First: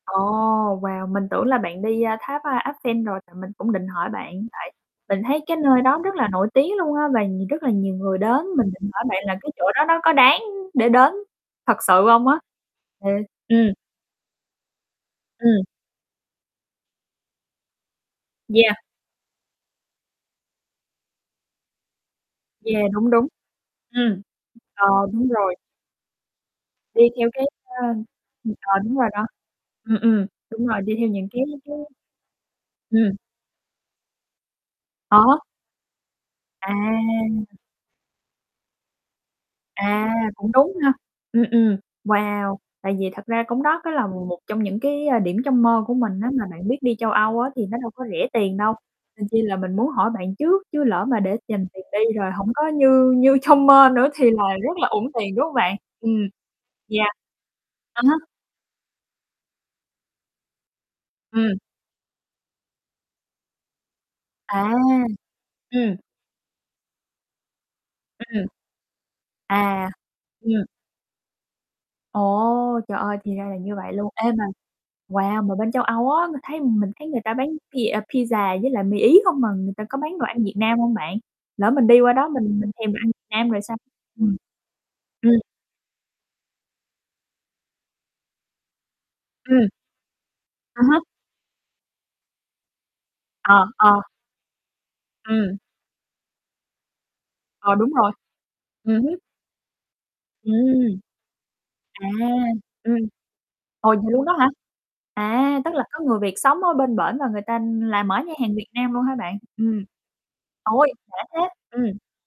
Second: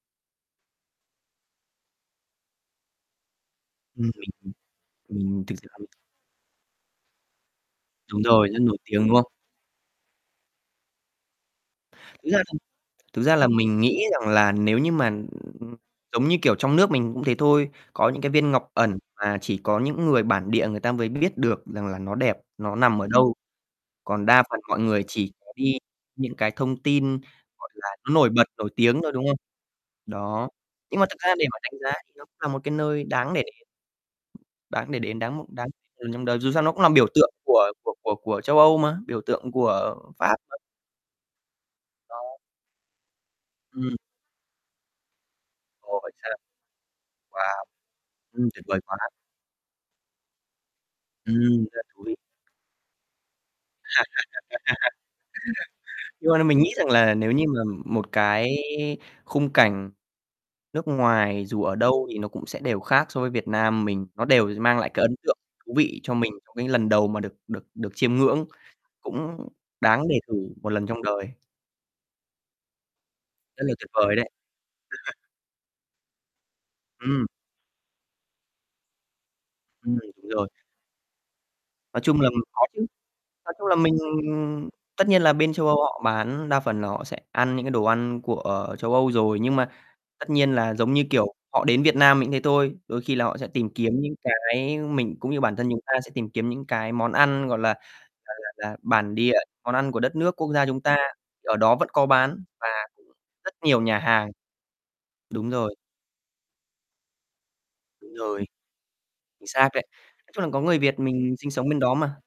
Ồ, wow, mình tưởng là bạn đi, a, tháp, a, Eiffel rồi thì mình cũng định hỏi Ưm, mình bạn, tại ừm, mình thấy ừm, thực cái sự là nơi mình đó rất là nổi tiếng luôn á và nh rất là nhiều người Đúng đến, rồi, rất mình nổi định hỏi tiếng, đúng bạn không? là cái chỗ đó nó có đáng để đến thật sự hông Thực ra á? thì thực Thiệt, ra là ừm. mình nghĩ rằng là nếu như mà Ừm. [unintelligible] giống như, kiểu, trong nước mình cũng thế thôi, có những cái viên ngọc Yeah. ẩn mà chỉ có những người bản địa người ta mới biết được rằng là nó đẹp, nó Yeah, nằm ở đúng, đúng, đâu, ừm, còn đa phần mọi ờ, người đúng chỉ có rồi. đi những cái thông Đi tin, theo cái, gọi ơ, là, nó nổi bật, ừm, nổi ờ, đúng tiếng rồi thôi, đó. đúng không? Ừm, ừm, Đó, đúng rồi, đi nhưng mà theo thực những ra cái để mà cái đánh giá thì nó cũng là một cái nơi Ừm. đáng để để đáng để đến, đáng Có. một đáng [unintelligible] lần trong đời, dù sao nó cũng làm biểu tượng À. của của của của châu Âu mà, biểu tượng của À, Pháp cũng [unintelligible] đúng ha, ừm, ừm, [unintelligible] wow, tại vì thật ra cũng đó có Ừm. là một trong những cái, a, điểm trong mơ của Ồ, vậy mình á, sao? mà bạn biết đi châu Âu á Wow. thì nó đâu có rẻ Ưm, tiền tuyệt đâu, vời quá. nên chi là mình muốn hỏi bạn trước, chứ lỡ mà để dành Ừm. Rất tiền thú vị. đi rồi hổng có như như trong mơ nữa thì là rất là uổng tiền, đúng hông bạn? Ừm, Nhưng mà là mình nghĩ rằng yeah. là nếu như mà À một há. cái khung cảnh nước ngoài Ừm. dù ở đâu thì nó cũng sẽ đều khác so với Việt Nam mình, nó đều À, mang lại cái ấn tượng thú ừm. vị cho mình trong cái lần đầu mà được được được chiêm Ừm. ngưỡng, cũng À, đáng để thử ừm. một lần trong đời. Ồ, trời ơi, thì ra là Rất là như tuyệt vậy luôn. vời đấy. Ê mà wow, mà bên châu Âu á, ng thấy, ừm, mình thấy người Ừm. ta bán pia pizza với lại mì Ý không mà người ta Ừm, có bán đồ đúng ăn rồi. Việt Nam hông bạn? Lỡ mình đi Nói qua chung đó là mình có mình chứ, thèm đồ ăn Nam nói rồi chung là sao? mình Ừm. tất nhiên là Ừm. bên châu Âu họ bán đa phần là họ sẽ ăn những cái đồ ăn của châu Âu rồi, nhưng Ừm. mà tất nhiên là À giống há. như, kiểu, họ đến Việt Nam mình thế thôi, đôi khi là họ sẽ Ờ, tìm kiếm ờ. những cái mình cũng như bản Ừm. thân chúng ta sẽ tìm kiếm những cái món ăn, gọi là Ờ, đúng rồi, là là là, ừ hứ. bản địa, món ăn của đất nước, quốc gia chúng ta, Ừm. ở đó vẫn có À, bán và ừm, rất nhiều ồ, nhà vậy luôn hàng. đó hả? Đúng À, tức rồi. là có người Việt sống ở bên bển và người ta là Đúng mở nhà rồi. hàng Việt Nam luôn hả bạn? Chính xác đấy, Ừm. nói chung là có người Ôi, Việt khỏe mình thế! sinh sống bên đó Ừm. mà.